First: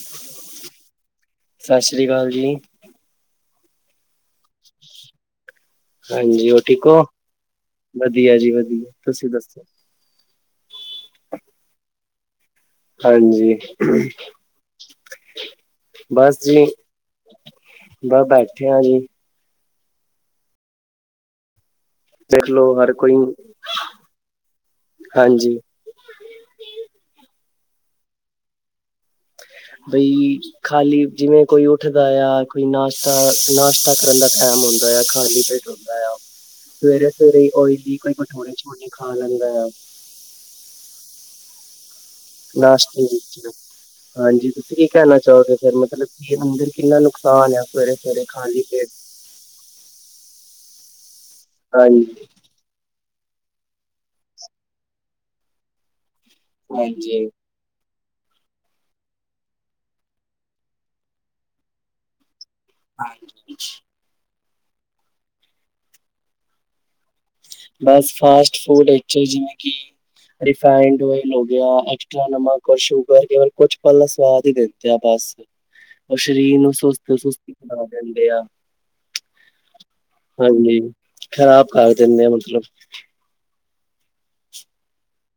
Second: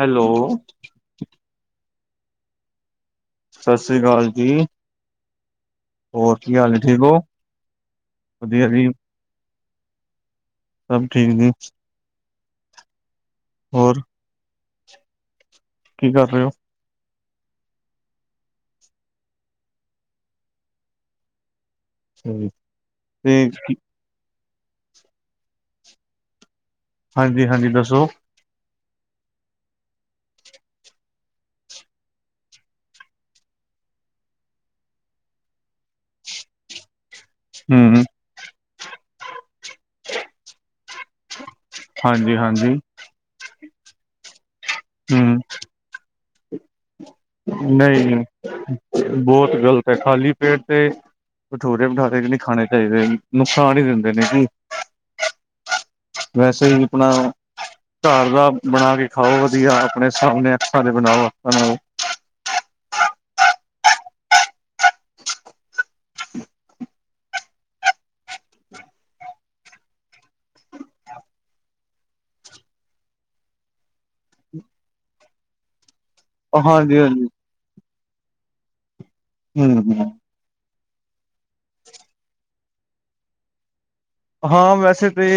Hello ਸਤਿ ਸ੍ਰੀ ਅਕਾਲ ਜੀ। ਸਤਿ ਸ੍ਰੀ ਅਕਾਲ ਜੀ ਹਾਂਜੀ ਹੋਰ ਠੀਕ ਹੋ? ਵਧੀਆ ਜੀ, ਵਧੀਆ ਤੁਸੀਂ ਦੱਸੋ ਸਭ ਠੀਕ ਹੈ। ਹਾਂਜੀ, ਹੋਰ ਕੀ ਕਰ ਬਸ ਰਹੇ ਜੀ ਬਸ ਬੈਠੇ ਆਂ ਜੀ ਹੋ ਦੇਖਲੋ ਹਰ ਕੋਈ, ਤੇ ਹਾਂਜੀ ਹਾਂਜੀ-ਹਾਂਜੀ ਦੱਸੋ ਬਈ ਖਾਲੀ, ਜਿਵੇਂ ਕੋਈ ਉੱਠਦਾ ਆ, ਕੋਈ ਨਾਸ਼ਤਾ, ਨਾਸ਼ਤਾ ਕਰਨ ਦਾ ਟਾਈਮ ਹੁੰਦਾ, ਖਾਲੀ ਪੇਟ ਹੁੰਦਾ ਆ, ਸਵੇਰੇ -ਸਵੇਰੇ ਉਹੀ ਜੀ, ਹਮ ਕੋਈ ਭਟੂਰੇ ਛੋਲੇ ਖਾ ਲੈਂਦਾ ਆ। ਹਾਂਜੀ ਹਾਂਜੀ ਲਾਸਟ ਦੇ ਵਿੱਚ, ਹਾਂਜੀ ਤੁਸੀਂ ਕੀ ਕਹਿਣਾ ਹਮ ਚਾਹੋਗੇ ਫਿਰ, ਮ? ਮਤਲਬ ਕੀ, ਅੰਦਰ ਕਿੰਨਾ ਨੁਕਸਾਨ ਆ, ਸਵੇਰੇ ਨਹੀਂ -ਸਵੇਰੇ ਖਾਲੀ ਪੇਟ ਬਹੁਤ ਗ਼ਲਤ ਹੈ, ਖਾਲੀ ਪੇਟ ਤੇ ਭਠੂਰੇ, ਹਾਂਜੀ ਬਿਠਾਰੇ ਖਾਣੇ ਚਾਹੀਦੇ ਨੀ, ਨੁਕਸਾਨ ਹੀ ਦਿੰਦੇ ਨੇ ਕਿ ਵੈਸੇ ਵੀ ਆਪਣਾ ਹਾਂਜੀ। ਘਰ ਦਾ ਬਣਾ ਕੇ ਖਾਓ, ਵਧੀਆ ਆਪਣੇ ਸਾਹਮਣੇ ਅੱਖਾਂ ਦੇ ਬਣਾਓ, ਆਪ ਨੂੰ ਹਾਂਜੀ ਬਸ ਫਾਸਟ ਫੂਡ ਵਿੱਚ ਜਿਵੇਂ ਕਿ ਰਿਫਾਇਂਡ ਓਇਲ ਹੋ ਗਿਆ, ਐਕਸਟਾ ਨਮਕ, ਸ਼ੂਗਰ ਕੁਛ ਪਲ ਦਾ ਸਵਾਦ ਹੀ ਦਿੰਦੇ ਆ ਬਸ ਉਹ ਸਰੀਰ ਨੂੰ ਹਾਂਜੀ ਸੁਸਤ ਹਾਂਜੀ ਸੁਸਤੀ ਬਣਾ ਦਿੰਦੇ ਆ ਹਮ-ਹਮ ਹਾਂਜੀ ਖ਼ਰਾਬ ਕਰ ਦਿੰਨੇ ਆ ਮਤਲਬ ਹਾਂ ਵੈਸੇ ਤੇ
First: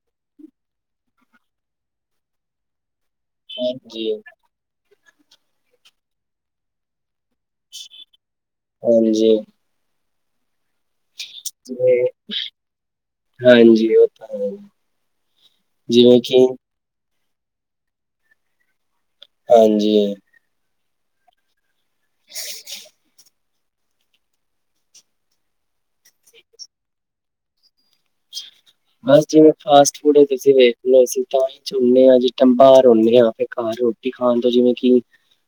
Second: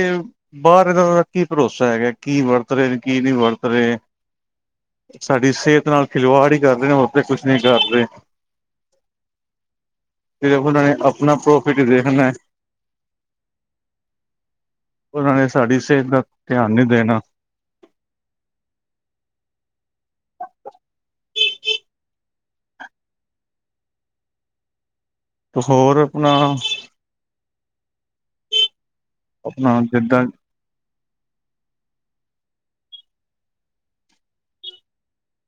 ਬਾਹਰ ਇਹਦਾ ਕੀ ਭਰੋਸਾ ਹੈਗਾ ਕੀ ਵਰਤ ਰਹੇ ਨੇ, ਕੀ ਨਹੀਂ ਵਰਤ ਰਹੇ ਹਾਂਜੀ-ਹਾਂਜੀ। ਸਾਡੀ ਸਿਹਤ ਨਾਲ ਖਿਲਵਾੜ ਹੀ ਕਰਦੇ ਨੇ ਓ ਕੁਛ ਨੀ ਕਰਦੇ ਤੇ ਉਹਨਾਂ ਨੇ ਆਪ ਜੀ ਹਾਂਜੀ ਉਹ ਤਾਂ ਹੈ ਉਹਨਾਂ ਨੇ ਸਾਡੀ ਸਿਹਤ ਜਿਵੇਂ ਦਾ ਕਿ ਧਿਆਨ ਨਹੀਂ ਦੇਣਾ ਹਾਂਜੀ ਹੋਰ ਆਪਣਾ ਬਸ ਜਿਵੇਂ ਆਪਣਾ ਫਾਸਟ ਫੂਡ ਜਿੱਦਾਂ ਤੁਸੀਂ ਵੇਖ ਅਸੀਂ ਤਾਂ ਹੀ ਚਝੁਦੇ ਹਾਂ ਜੀ ਟੈਮ ਬਾਹਰ ਆਉਦੇ ਹਾਂ ਤੇ ਘਰ ਰੋਟੀ ਖਾਣ ਤੋਂ ਜਿਵੇਂ ਕਿ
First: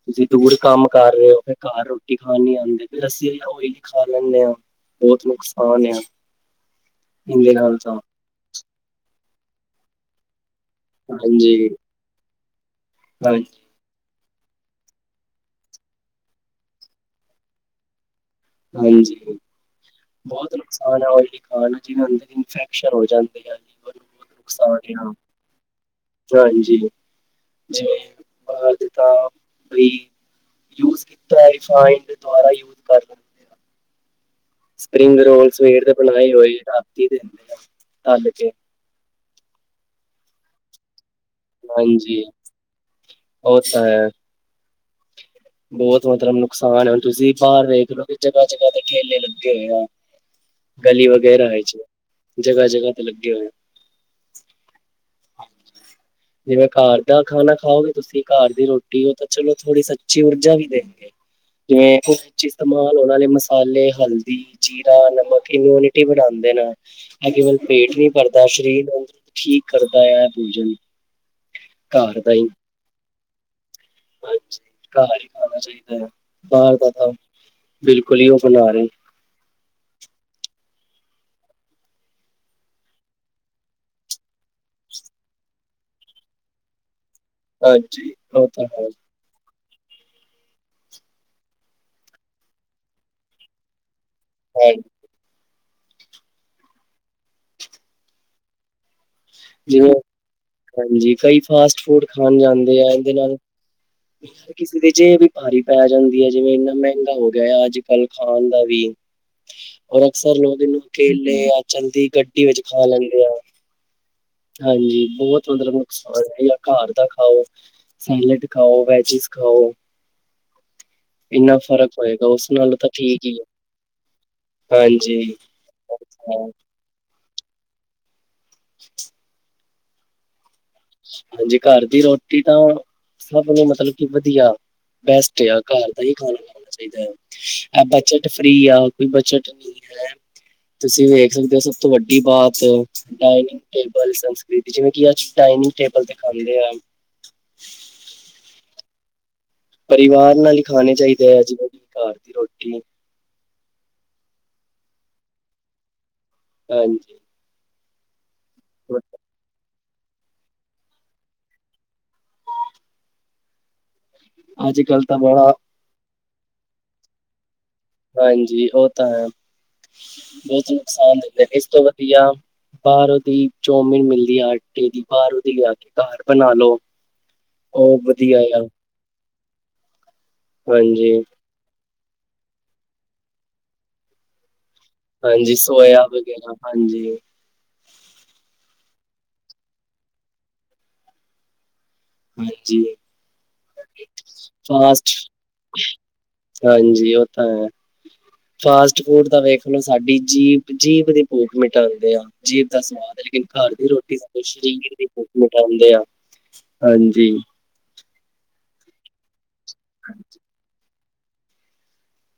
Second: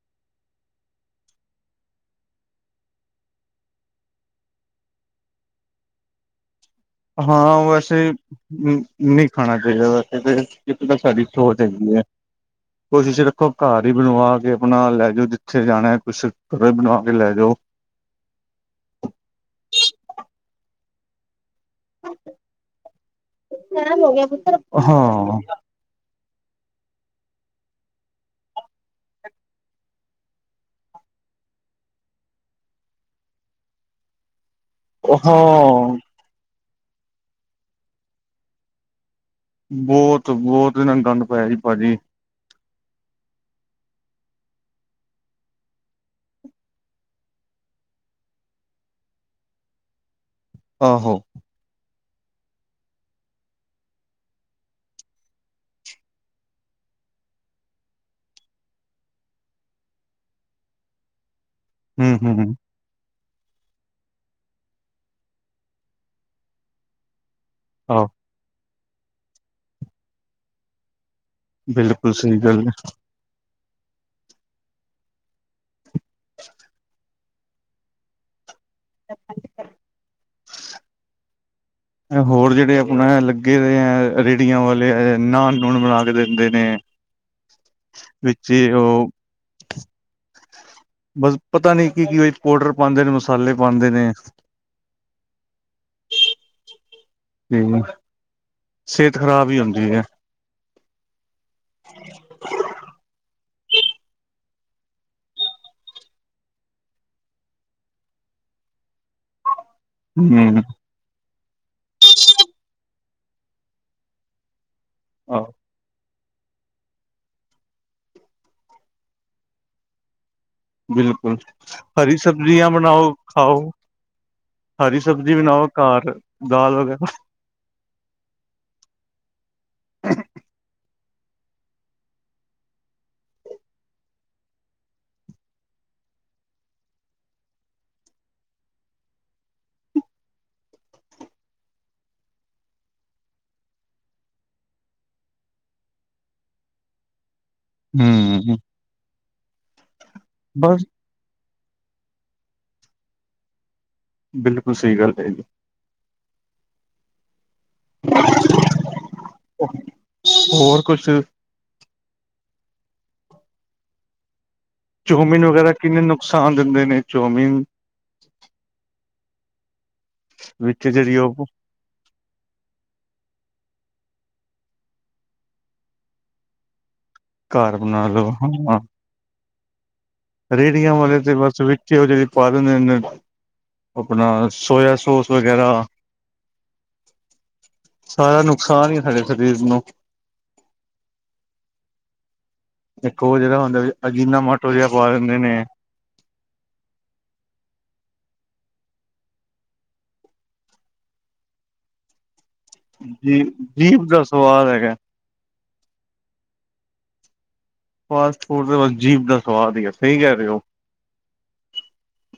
ਤੁਸੀਂ ਦੂਰ ਕੰਮ ਕਰ ਰਹੇ ਹੋ ਫਿਰ ਘਰ ਰੋਟੀ ਖਾਣ ਨੀ ਆਉਂਦੇ ਫਿਰ ਅਸੀ ਓਹੀ ਖਾ ਲੈਂਦੇ ਹੋ ਬਹੁਤ ਨੁਕਸਾਨ ਆ ਇਹਦੇ ਹਾਂ, ਨਾਲ ਤਾਂ ਵੈਸੇ ਨਹੀਂ ਖਾਣਾ ਚਾਹੀਦਾ ਵੈਸੇ ਫ ਇੱਕ ਤਾਂ ਸਾਡੀ ਸੋਚ ਹਾਂਜੀ ਹੈਗੀ ਹੈ, ਕੋਸ਼ਿਸ਼ ਰੱਖੋ ਹਾਂਜੀ ਘਰ ਹੀ ਬਣਵਾ ਕੇ ਆਪਣਾ ਲੈ ਜਾਓ ਜਿੱਥੇ ਜਾਣਾ ਕੁਛ ਕ ਬਣਾਵਾ ਕੇ ਲੈ ਜਾਓ ਹਾਂਜੀ ਬਹੁਤ ਨੁਕਸਾਨ ਹੈ ਉਇਲੀ ਖਾਣ ਜਿਵੇਂ ਅੰਦਰ ਇਨਫੈਕਸ਼ਨ ਹੋ ਜਾਂਦੇ ਆ ਲੀਵਰ ਨੂੰ ਬਹੁਤ ਨੁਕਸਾਨ ਆ ਹਾਂ ਹਾਂਜੀ, ਜਿਵੇਂ ਕਿਤਾ ਵੀ ਯੂਜ ਕੀਤਾ ਹੋਇਆ ਰਿਫਾਇੰਡ, ਦੁਬਾਰਾ ਯੂਜ ਕਰ ਲੈਂਦੇ ਆ ਸਪਰਿੰਗ ਰੋਲ ਸਵੇਰ ਤੇ ਹਾਂ ਬਣਾਈ ਹੋਈ, ਰਾਤੀ ਦਿੰਦੇ ਆ ਤਲ ਕੇ ਬਹੁਤ-ਬਹੁਤ ਨੰਦ ਨੂੰ ਪਾਇਆ ਜੀ ਭਾਜੀ ਹਾਂਜੀ, ਉਹ ਤਾਂ ਹੈ ਬਹੁਤ ਮਤਲਬ ਨੁਕਸਾਨ ਹੈ ਹੁਣ ਤੁਸੀਂ ਬਾਹਰ ਵੇਖ ਲਓ ਵੀ ਜਗ੍ਹਾ-ਜਗ੍ਹਾ ਤੇ ਠੇਲੇ ਲੱਗੇ ਹੋਏ ਆ ਗਲੀ ਆਹੋ ਵਗੈਰਾ ਆ ਚ ਜਗਾ- ਜਗਾ ਤੇ ਲੱਗੇ ਹੋਏ ਹੈ ਹਾਂਜੀ ਜਿਵੇਂ ਘਰ ਦਾ ਖਾਣਾ ਖਾਓਗੇ ਤੁਸੀਂ ਘਰ ਦੀ ਰੋਟੀ ਹੋ ਤਾਂ ਚਲੋ ਥੋੜ੍ਹੀ ਸ ਜਿਵੇਂ ਊਰਜਾ ਵੀ ਦੇਣਗੇ ਜਿਵੇਂ ਉਹ ਹਮ ਹਮ ਚੀਜ਼ ਮਾਲ ਉਹਨਾਂ ਨੇ ਮਸਾਲੇ, ਹਲਦੀ, ਜੀਰਾ, ਨਮਕ ਇਮਿਊਨਿਟੀ ਵਧਾਉਂਦੇ ਨੇ ਨਾ ਕੇਵਲ ਪੇਟ ਆਹੋ ਨੀ ਭਰਦਾ ਸਰੀਰ ਅੰਗ ਠੀਕ ਕਰਦਾ ਆ ਪੂਜਨ ਬਿਲਕੁਲ ਸਹੀ ਗੱਲ ਹੈ ਹਾਂਜੀ, ਘਰ ਹੀ ਖਾਣਾ ਚਾਹੀਦਾ ਹੈ ਬਾਹਰ ਦਾ ਤਾਂ ਬਿਲਕੁਲ ਹੀ ਉਹ ਬਣਾ ਰਹੇ [inaudible] ਹੋਰ ਜਿਹੜੇ ਆਪਣਾ ਲੱਗੇ ਹੋਏ ਹੈ। ਰੇਹੜੀਆਂ ਵਾਲੇ ਆ ਇਨਾਂ ਲੂਣ ਮਿਲਾ ਕੇ ਦਿੰਦੇ ਨੇ ਹਾਂਜੀ ਉਹ ਵਿੱਚ ਤਾਂ ਹੈ। ਉਹ ਬਸ ਪਤਾ ਨੀ ਕੀ-ਕੀ ਪਾਊਡਰ ਪਾਉਂਦੇ ਨੇ, ਮਸਾਲੇ ਪਾਉਂਦੇ ਨੇ ਓਈਲ ਤੇ ਸਿਹਤ ਖ਼ਰਾਬ ਹੀ ਹੁੰਦੀ ਜਿਵੇਂ ਹੈ ਹਾਂਜੀ ਕਈ ਫਾਸਟ ਫੂਡ ਖਾਣ ਜਾਂਦੇ ਆ ਇਹਦੇ ਨਾਲ ਕਿਸੇ ਦੇ ਜੇਬ ਵੀ ਭਾਰੀ ਪੈ ਜਾਂਦੀ ਹੈ ਜਿਵੇਂ ਇੰਨਾ ਮਹਿੰਗਾ ਹੋ ਗਿਆ ਅੱਜ ਕੱਲ੍ਹ ਖਾਣ ਦਾ ਵੀ ਔਰ ਅਕਸਰ ਹਮ ਲੋਕ ਇਹਨੂੰ ਠੇਲੇ ਆ ਚਲਦੀ ਗੱਡੀ ਵਿੱਚ ਖਾ ਲੈਂਦੇ ਆ ਹਾਂਜੀ, ਬਹੁਤ ਆਹੋ ਮਤਲਬ ਨੁਕਸ ਜਾਂ ਘਰ ਦਾ ਖਾਓ, ਸੈਲਡ ਖਾਓ, ਵੈਜਿਸ ਖਾਓ ਬਿਲਕੁਲ ਇੰਨਾ ਫ਼ਰਕ ਹਰੀ ਹੋਏਗਾ ਉਸ ਸਬਜ਼ੀਆਂ ਨਾਲੋਂ ਤਾਂ ਬਣਾਓ ਠੀਕ ਹੀ ਖਾਓ ਹੈ ਹਰੀ ਸਬਜ਼ੀ ਹਾਂਜੀ ਬਣਾਓ, ਘਰ ਦਾਲ ਵਗੈਰਾ [inaudible] ਹਾਂਜੀ, ਘਰ ਦੀ ਰੋਟੀ ਤਾਂ ਸਭ ਨੂੰ ਮਤਲਬ ਕੀ ਵਧੀਆ, ਬੈਸਟ ਆ ਘਰ ਦਾ ਹੀ ਖਾਣਾ ਖਣਾ। ਚਾਹੀਦਾ ਹੈ। ਇਹ ਬਜਟ ਫਰੀ ਆ ਕੋਈ ਬਜਟ ਨਹੀਂ ਹੈ। ਤੁਸੀਂ ਵੇਖ ਸਕਦੇ ਹੋ, ਸਭ ਤੋਂ ਵੱਡੀ ਬਾਤ ਡਾਇਨਿੰਗ ਟੇਬਲ ਸੰਸਕ੍ਰਿਤੀ, ਜਿਵੇਂ ਕੀ ਅੱਜ ਡਾਇਨਿੰਗ ਟੇਬਲ ਤੇ ਖਾਂਦੇ ਏ। ਹੂੰ ਹੂੰ ਪਰਿਵਾਰ ਨਾਲ ਹੀ ਬਸ ਖਾਣੇ ਚਾਹੀਦੇ ਐ। ਜਿਵੇਂ ਕਿ ਘਰ ਦੀ ਰੋਟੀ ਬਿਲਕੁਲ ਸਹੀ ਗੱਲ ਕਿਹ ਰਹਿ ਹੋ। ਹਾਂਜੀ [unintelligible] ਹੋਰ ਕੁਛ ਅੱਜ ਕੱਲ ਚੌਮੀਨ ਵਗੈਰਾ ਕਿੰਨੇ ਨੁਕਸਾਨ ਦਿੰਦੇ ਨੇ, ਚੌਮੀਨ ਹਾਂਜੀ। ਉਹ ਤਾਂ ਹੈ ਬਹੁਤ ਵਿੱਚ ਜਿਹੜੀ ਨੁਕਸਾਨ ਉਹ ਦਿੰਦੇ, ਇਸ ਤੋਂ ਵਧੀਆ ਬਾਹਰ ਉਹਦੀ ਚੌਮੀਨ ਮਿਲਦੀ ਆ ਆਟੇ ਦੀ, ਬਾਹਰ ਉਹਦੀ ਲਿਆ ਕੇ ਘਰ ਬਣਾ ਲੋ। ਘਰ ਉਹ ਬਣਾ ਲੋ ਵਧੀਆ ਆ ਹਾਂ। ਰੇਹੜੀਆਂ ਹਾਂਜੀ, ਵਾਲੇ ਤੇ ਬਸ ਵਿੱਚ ਉਹ ਜਿਹੜੀ ਪਾ ਦਿੰਦੇ ਨੇ, ਆਪਣਾ ਸੋਇਆ ਸੋਸ ਹਾਂਜੀ। ਵਗੈਰਾ ਸੋਇਆ ਵਗੈਰਾ ਹਾਂਜੀ। ਸਾਰਾ ਨੁਕਸਾਨ ਹੀ ਸਾਡੇ ਸਰੀਰ ਨੂੰ ਹਾਂਜੀ ਇੱਕ ਉਹ ਜਰਾ ਹੁੰਦਾ ਵਾ, ਅਜੀਨਾ ਮੋਟੋ ਜਿਹਾ ਫਾਸਟ ਪਾਵਾ ਦਿੰਦੇ ਨੇ ਹਾਂਜੀ, ਉਹ ਤਾਂ ਹੈ। ਫਾਸਟ ਫੂਡ ਤਾਂ ਵੇਖ ਲੋਓ, ਸਾਡੀ ਜੀਭ- ਜੀਭ ਦੀ ਭੂਖ ਮਿਟਾ ਦਿੰਦੇ ਆ। ਜੀਭ ਦਾ ਸਵਾਦ ਹੈ। ਜੀ ਲੇਕਿਨ ਘਰ ਦੀ ਜੀਭ ਰੋਟੀ ਦਾ ਸਵਾਦ ਸਰੀਰ ਹੈਗਾ ਦੇਖੋਂ। ਮਿਟਾਉਂਦੇ ਆ ਹਾਂਜੀ। ਫਾਸਟ-ਫੂਡ ਜੀਭ ਦਾ ਸਵਾਦ ਹੀ ਐ। ਸਹੀ ਕਹਿ ਰਹੇ ਓ।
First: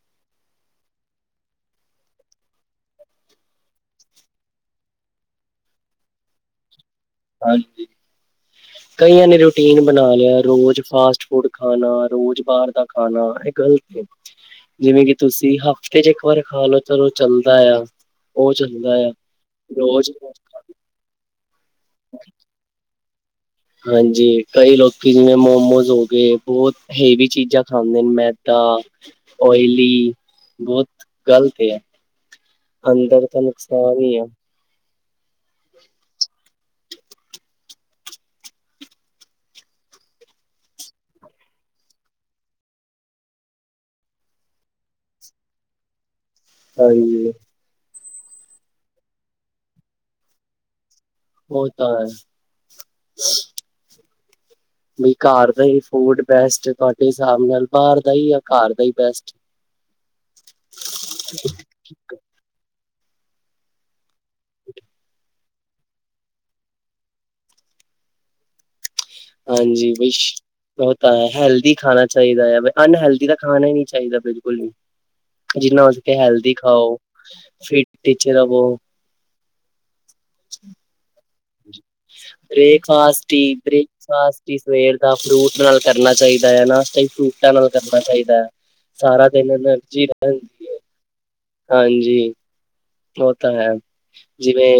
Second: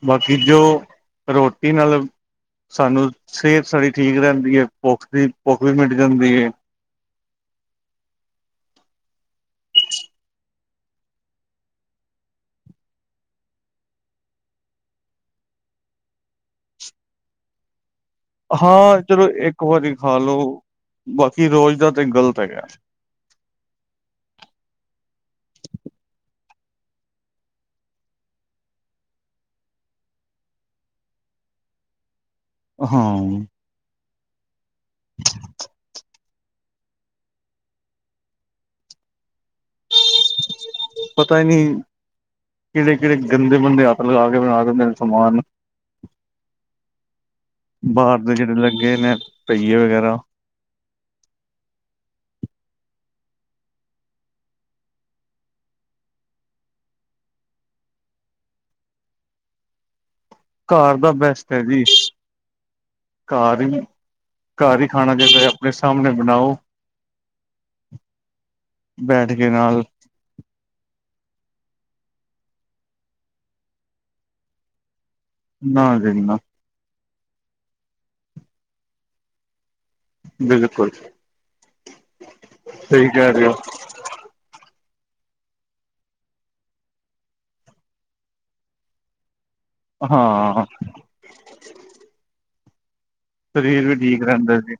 ਬਾਕੀ ਜੋ ਰੋਟੀ ਨਾਲ ਸਾਨੂੰ ਸਿਹਤ ਸਾਡੀ ਠੀਕ ਰਹਿੰਦੀ ਹੈ। ਭੁੱਖ ਦੀ ਭੁੱਖ ਵੀ ਮਿਟ ਜਾਂਦੀ ਏ। ਹਾਂਜੀ ਕਈਆਂ ਨੇ ਰੂਟੀਨ ਬਣਾ ਲਿਆ। ਰੋਜ਼ ਫਾਸਟ ਫੂਡ ਖਾਣਾ ਰੋਜ਼ ਬਾਹਰ ਦਾ ਖਾਣਾ, ਇਹ ਗਲਤ ਏ। ਜਿਵੇਂ ਕਿ ਤੁਸੀਂ ਹਫ਼ਤੇ ਚ ਇੱਕ ਵਾਰ ਖਾ ਲਓ। ਚਲੋ ਚੱਲਦਾ ਆ। ਉਹ ਚੱਲਦਾ ਹਾਂ ਆ ਚਲੋ ਇੱਕ ਵਾਰੀ ਰੋਜ਼ ਖਾ ਲਓ। ਬਾਕੀ ਰੋਜ਼ ਦਾ ਤੇ ਗ਼ਲਤ ਹੈਗਾ। ਹਾਂਜੀ। ਕਈ ਲੋਕੀ ਜਿਵੇਂ-ਮੋਮੋਸ ਹੋ ਗਏ ਬਹੁਤ ਹੈੇਵੀ ਚੀਜ਼ਾਂ ਖਾਂਦੇ ਨੇ ਮੈਦਾ ਓਇਲੀ ਬਹੁਤ ਗ਼ਲਤ ਏ। ਹਾਂ ਅੰਦਰ ਤਾਂ ਨੁਕਸਾਨ ਈ ਐ। ਪਤਾ ਹੀ ਨੀ ਕਿਹੜੇ-ਕਿਹੜੇ ਗੰਦੇ-ਮੰਦੇ, ਹੱਥ ਲਗਾ ਕੇ ਬਣਾ ਦਿੰਦੇ ਨੇ ਸਮਾਨ। ਹਾਂਜੀ ਬਾਹਰ ਦੇ ਜਿਹੜੇ ਲੱਗੇ ਨੇ ਪਹੀਏ ਵਗੈਰਾ। ਹੋ ਤਾਂ ਹੈ। ਨੀ ਘਰ ਦਾ ਹੀ ਫੂਡ ਬੈਸਟ ਤੁਹਾਡੇ ਹਿਸਾਬ ਨਾਲ ਬਾਹਰ ਦਾ ਹੀ ਘਰ ਦਾ ਹੀ ਬੈਸਟ। ਘਰ ਦਾ ਬੈਸਟ ਹੈ ਜੀ। ਘਰ ਹੀ ਘਰ ਹੀ ਖਾਣਾ ਚਾਹੀਦਾ। ਆਪਣੇ ਸਾਹਮਣੇ ਬਣਾਓ ਬੈਠ ਕੇ ਨਾਲ ਹਾਂਜੀ। ਵਿਸ਼- ਉਹ ਤਾਂ ਹੈ। ਹੈਲਦੀ ਖਾਣਾ ਚਾਹੀਦਾ ਐ। ਅਨਹੈਲਦੀ ਦਾ ਖਾਣਾ ਹੀ ਨਹੀਂ ਚਾਹੀਦਾ ਬਿਲਕੁਲ ਵੀ ਜਿੰਨਾ ਨਾ ਹੋ ਸਕੇ ਜੀ ਨਾ ਹੈਲਦੀ ਖਾਓ। ਫਿਟ ਟੀਚ ਰਵੋ। ਬਿਲਕੁਲ ਸਹੀ ਬ੍ਰੇਕਫਾਸਟ, ਕਹਿ ਟੀ ਰਹੇ ਹੋ ਬਰੇਕ ਫਾਸਟ ਹੀ ਸਵੇਰ ਦਾ ਫਰੂਟ ਨਾਲ ਕਰਨਾ ਚਾਹੀਦਾ ਹੈਨਾ। ਇਹ ਫਰੂਟਾਂ ਨਾਲ ਕਰਨਾ ਚਾਹੀਦਾ ਹੈ। ਸਾਰਾ ਦਿਨ ਦਾ। ਹਾਂ, ਹਾਂਜੀ, ਉਹ ਤਾਂ ਹੈ ਸਰੀਰ ਵੀ ਠੀਕ ਰਹਿੰਦਾ ਜਿਵੇਂ ਜੀ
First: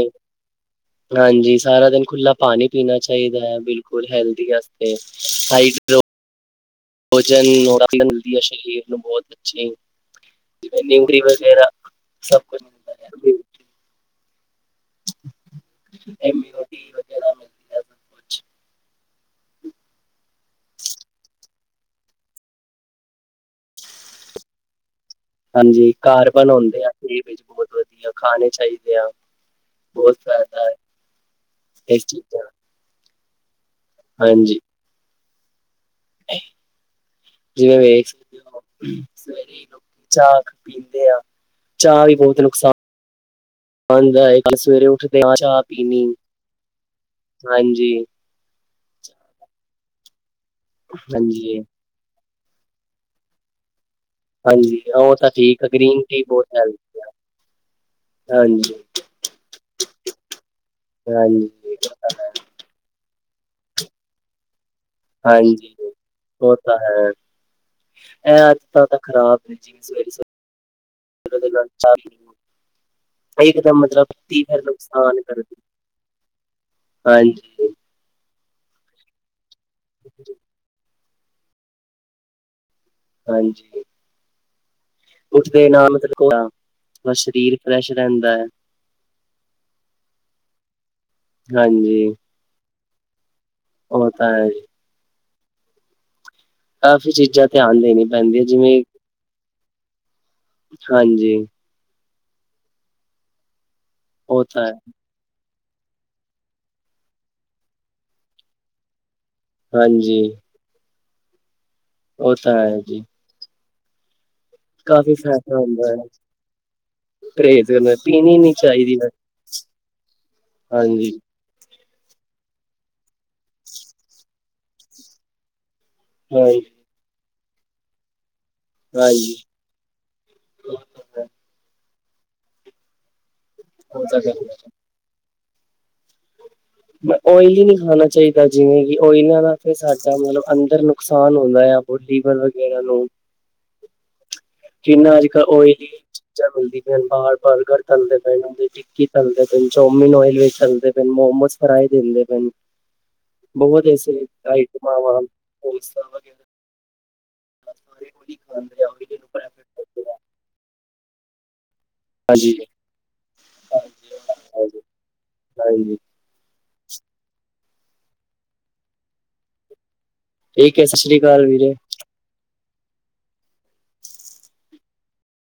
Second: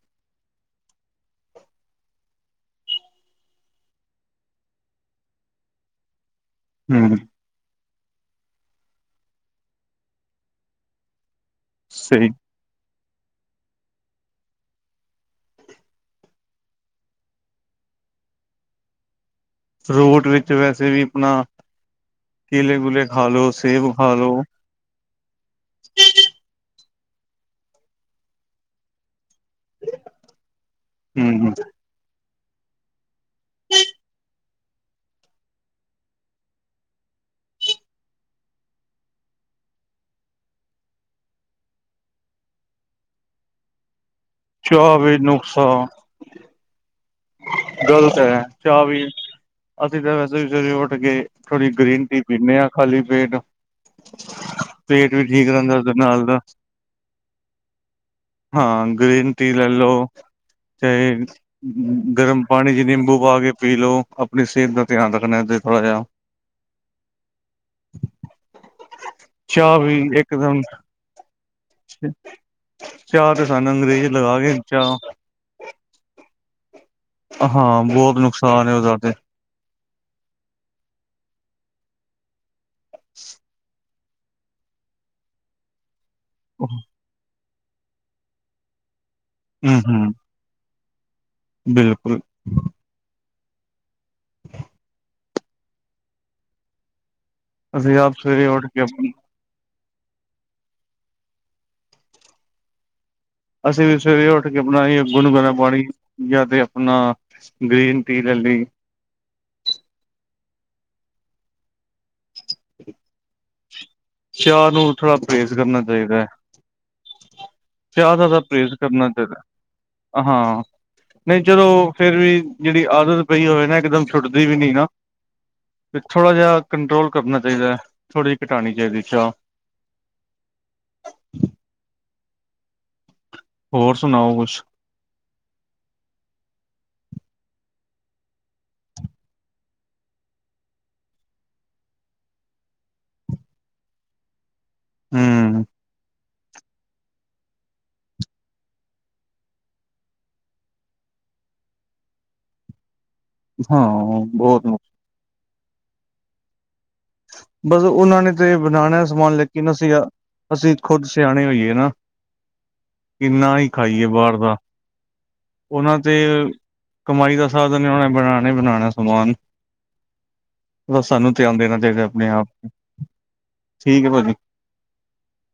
ਹਾਂਜੀ, ਸਾਰਾ ਦਿਨ ਖੁੱਲਾ ਪਾਣੀ ਪੀਣਾ ਚਾਹੀਦਾ ਐ ਬਿਲਕੁਲ ਹੈਲਦੀ ਵਾਸਤੇ ਸਾਈਡ ਹਮ ਭੋਜਨ ਮਿਲਦੀ ਐ ਸਰੀਰ ਨੂੰ ਬਹੁਤ ਅੱਛੀ ਜਿਵੇਂ ਨਿਊਟਰੀ ਵਗੈਰਾ। ਸਹੀ ਸਭ ਕੁਛ ਮਿਲਦਾ ਹੈ ਇਮਿਨਿਟੀ ਫਰੂਟ ਵਿੱਚ ਵੈਸੇ ਵੀ ਆਪਣਾ ਕੇਲੇ ਕੁਲੇ ਖਾ ਲਓ ਸੇਬ ਖਾ ਲਓ। ਹਾਂਜੀ ਕਾਰਬਨ ਹੁੰਦੇ ਆ ਏਦੇ ਵਿੱਚ ਬਹੁਤ ਵਧੀਆ ਖਾਣੇ ਚਾਹੀਦੇ ਆ। ਬਹੁਤ ਫਾਇਦਾ ਹਮ ਇਸ ਚ ਹਾਂਜੀ, ਜਿਵੇਂ ਵੇਖ ਸਕਦੇ ਹੋ [unintelligible] ਚਾਹ ਪੀਂਦੇ ਆ ਚਾਹ ਵੀ ਬਹੁਤ ਨੁਕਸਾਨ ਦਾਇਕ ਕੱਲ ਸਵੇਰੇ ਚਾਹ ਵੀ ਉੱਠਦੇ ਆ ਚਾਹ ਪੀਣੀ। ਹਾਂਜੀ ਗਲਤ ਐ ਚਾਹ ਵੀ ਅਸੀਂ ਤਾਂ ਵੈਸੇ ਵੀ ਸਵੇਰੇ ਉੱਠ ਕੇ ਹਾਂਜੀ ਥੋੜੀ ਗ੍ਰੀਨ ਟੀ। ਪੀਨੇ ਆ ਖਾਲੀ ਪੇਟ ਹਾਂਜੀ ਪੇਟ ਉਹ ਵੀ ਤਾਂ ਠੀਕ ਆ ਰਹਿੰਦਾ ਉਸਦੇ ਗ੍ਰੀਨ ਟੀ ਨਾਲ ਬਹੁਤ ਹੈਲਦੀ ਆ ਹਾਂਜੀ ਹਾਂ, ਗ੍ਰੀਨ ਟੀ ਲੈ ਲਓ ਤੇ। ਹਾਂਜੀ ਗਰਮ ਪਾਣੀ ਚ ਨਿੰਬੂ ਪਾ ਕੇ ਪੀ ਲਓ। ਆਪਣੀ ਸਿਹਤ ਦਾ ਧਿਆਨ ਰੱਖਣਾ ਤੇ ਹਾਂਜੀ ਥੋੜ੍ਹਾ ਜਾ। ਉਹ ਤਾਂ ਹੈ ਇਹ ਅੱਜ ਤਾਂ ਤਾਂ ਖ਼ਰਾਬ ਨੇ ਚਾਹ ਜਿਵੇਂ ਵੀ ਇੱਕਦਮ ਸਵੇਰੇ ਚਾਹ ਤੇ [unintelligible] ਸਾਨੂੰ ਇੱਕਦਮ ਮਤਲਬ ਅੰਗਰੇਜ਼ ਲਗਾ ਕੇ ਫਿਰ ਚਾਹ ਨੁਕਸਾਨ ਕਰਦੀ ਹਾਂਜੀ ਹਾਂ, ਬਹੁਤ ਨੁਕਸਾਨ ਆ ਓਹਦਾ ਤੇ। [unintelligible] ਹਾਂਜੀ ਕੁੱਛ ਦੇਣਾ [unintelligible] [unintelligible] ਸਰੀਰ ਫਰੈਸ਼ ਰਹਿੰਦਾ। ਹੂੰ ਹੂੰ, ਹਾਂਜੀ ਬਿਲਕੁਲ ਹੋ ਤਾਂ ਹੈ ਜੀ। ਕਾਫ਼ੀ ਚੀਜ਼ਾਂ ਧਿਆਨ ਅਸੀਂ ਦੇਣੀ ਆਪ ਪੈਂਦੀਆਂ ਸਵੇਰੇ ਉੱਠ ਜਿਵੇਂ ਕੇ ਹਾਂਜੀ, ਅਸੀਂ ਵੀ ਸਵੇਰੇ ਉਹ ਉੱਠ ਕੇ ਤਾਂ ਹੈ ਬਣਾਈਏ। ਗੁਨ ਗਣਾ ਪਾਣੀ ਯਾ ਤੇ ਅਪਣਾ ਗ੍ਰੀਨ ਟੀ ਲੈ ਲੀ। ਹਾਂਜੀ। ਉਹ ਤਾਂ ਹੈ ਜੀ। ਚਾਹ ਨੂੰ ਕਾਫੀ ਥੋੜਾ ਪਰਹੇਜ਼ ਫਾਇਦਾ ਕਰਨਾ ਹੁੰਦਾ ਐ, ਚਾਹੀਦਾ ਹੈ ਪਰੇ ਚਾਹ ਦਾ ਪੀਣੀ ਤਾਂ ਨੀ ਪਰਹੇਜ਼ ਚਾਈਦੀ ਐ, ਕਰਨਾ ਹਾਂਜੀ। ਨਈ ਚਲੋ ਫਿਰ ਵੀ ਜੇੜੀ ਆਦਤ ਪਈ ਹੋਵੇ ਨਾ ਇਕਦਮ ਛੁੱਟਦੀ ਵੀ ਨੀ ਨਾ। ਥੋੜਾ ਜਾ ਹਾਂਜੀ ਕੰਟਰੋਲ ਕਰਨਾ ਚਾਹੀਦਾ ਥੋੜੀ ਜਿਹੀ ਘਟਾਣੀ ਚਾਹੀਦੀ ਚਾਹ। ਹਾਂਜੀ ਉਹ ਤਾਂ ਹੋਰ ਸੁਣਾਓ ਗੱਲ ਕੁਛ? ਓਇਲ ਨੀ ਖਾਣਾ ਚਾਹੀਦਾ ਜਿਵੇਂ ਕਿ ਓਇਲਾਂ ਦਾ ਫਿਰ ਸਾਡਾ ਮਤਲਬ ਅੰਦਰ ਨੁਕਸਾਨ ਹੁੰਦਾ ਆ। ਹੋ ਜੀਵਨ ਵਗੈਰਾ ਨੂੰ ਕਿੰਨਾ ਅੱਜਕੱਲ ਹਮ ਓਇਲੀ ਚੀਜ਼ਾਂ ਮਿਲਦੀ ਪਈ ਬਾਹਰ ਬਰਗਰ [unintelligible] [unintelligible] ਚੋਮਨਇਲ ਓਇਲੀ ਪਏ ਨੇ ਮੋਮੋਸ ਫਰਾਈ ਦਿੰਦੇ ਹਾਂ ਬਹੁਤ ਸੇ ਬਹੁਤ ਆਈਟਮਾ [unintelligible] ਬਸ ਉਹਨਾਂ ਨੇ ਤੇ ਖਾਂਦੇ ਆ ਬਣਾਣਾ ਉਹੀ ਜਿਹਨੂੰ ਸਮਾਨ ਪ੍ਰੈਫਰ ਲੇਕਿਨ ਅਸੀਂ ਕਰਦੇ ਆ ਅਸੀਂ ਖੁੱਦ ਸਿਆਣੇ ਹੋਈਏ ਨਾ। ਹਾਂਜੀ ਕਿੰਨਾ ਹੀ ਖਾਈਏ ਬਾਹਰ ਦਾ। ਹਾਂਜੀ ਹਾਂਜੀ ਉਹਨਾਂ ਤੇ ਕਮਾਈ ਦਾ ਸਾਧਨ ਓਨੇ ਨੇ ਬਣਾਣਾ ਬਣਾਣਾ ਸਮਾਨ ਠੀਕ ਹੈ ਸਤਿ ਸ਼੍ਰੀ ਸਾਨੂੰ ਅਕਾਲ ਧਿਆਨ ਵੀਰੇ ਦੇਣਾ ਚਾਹੀਦਾ ਆਪਣੇ ਆਪ ਠੀਕ ਐ ਭਾਜੀ।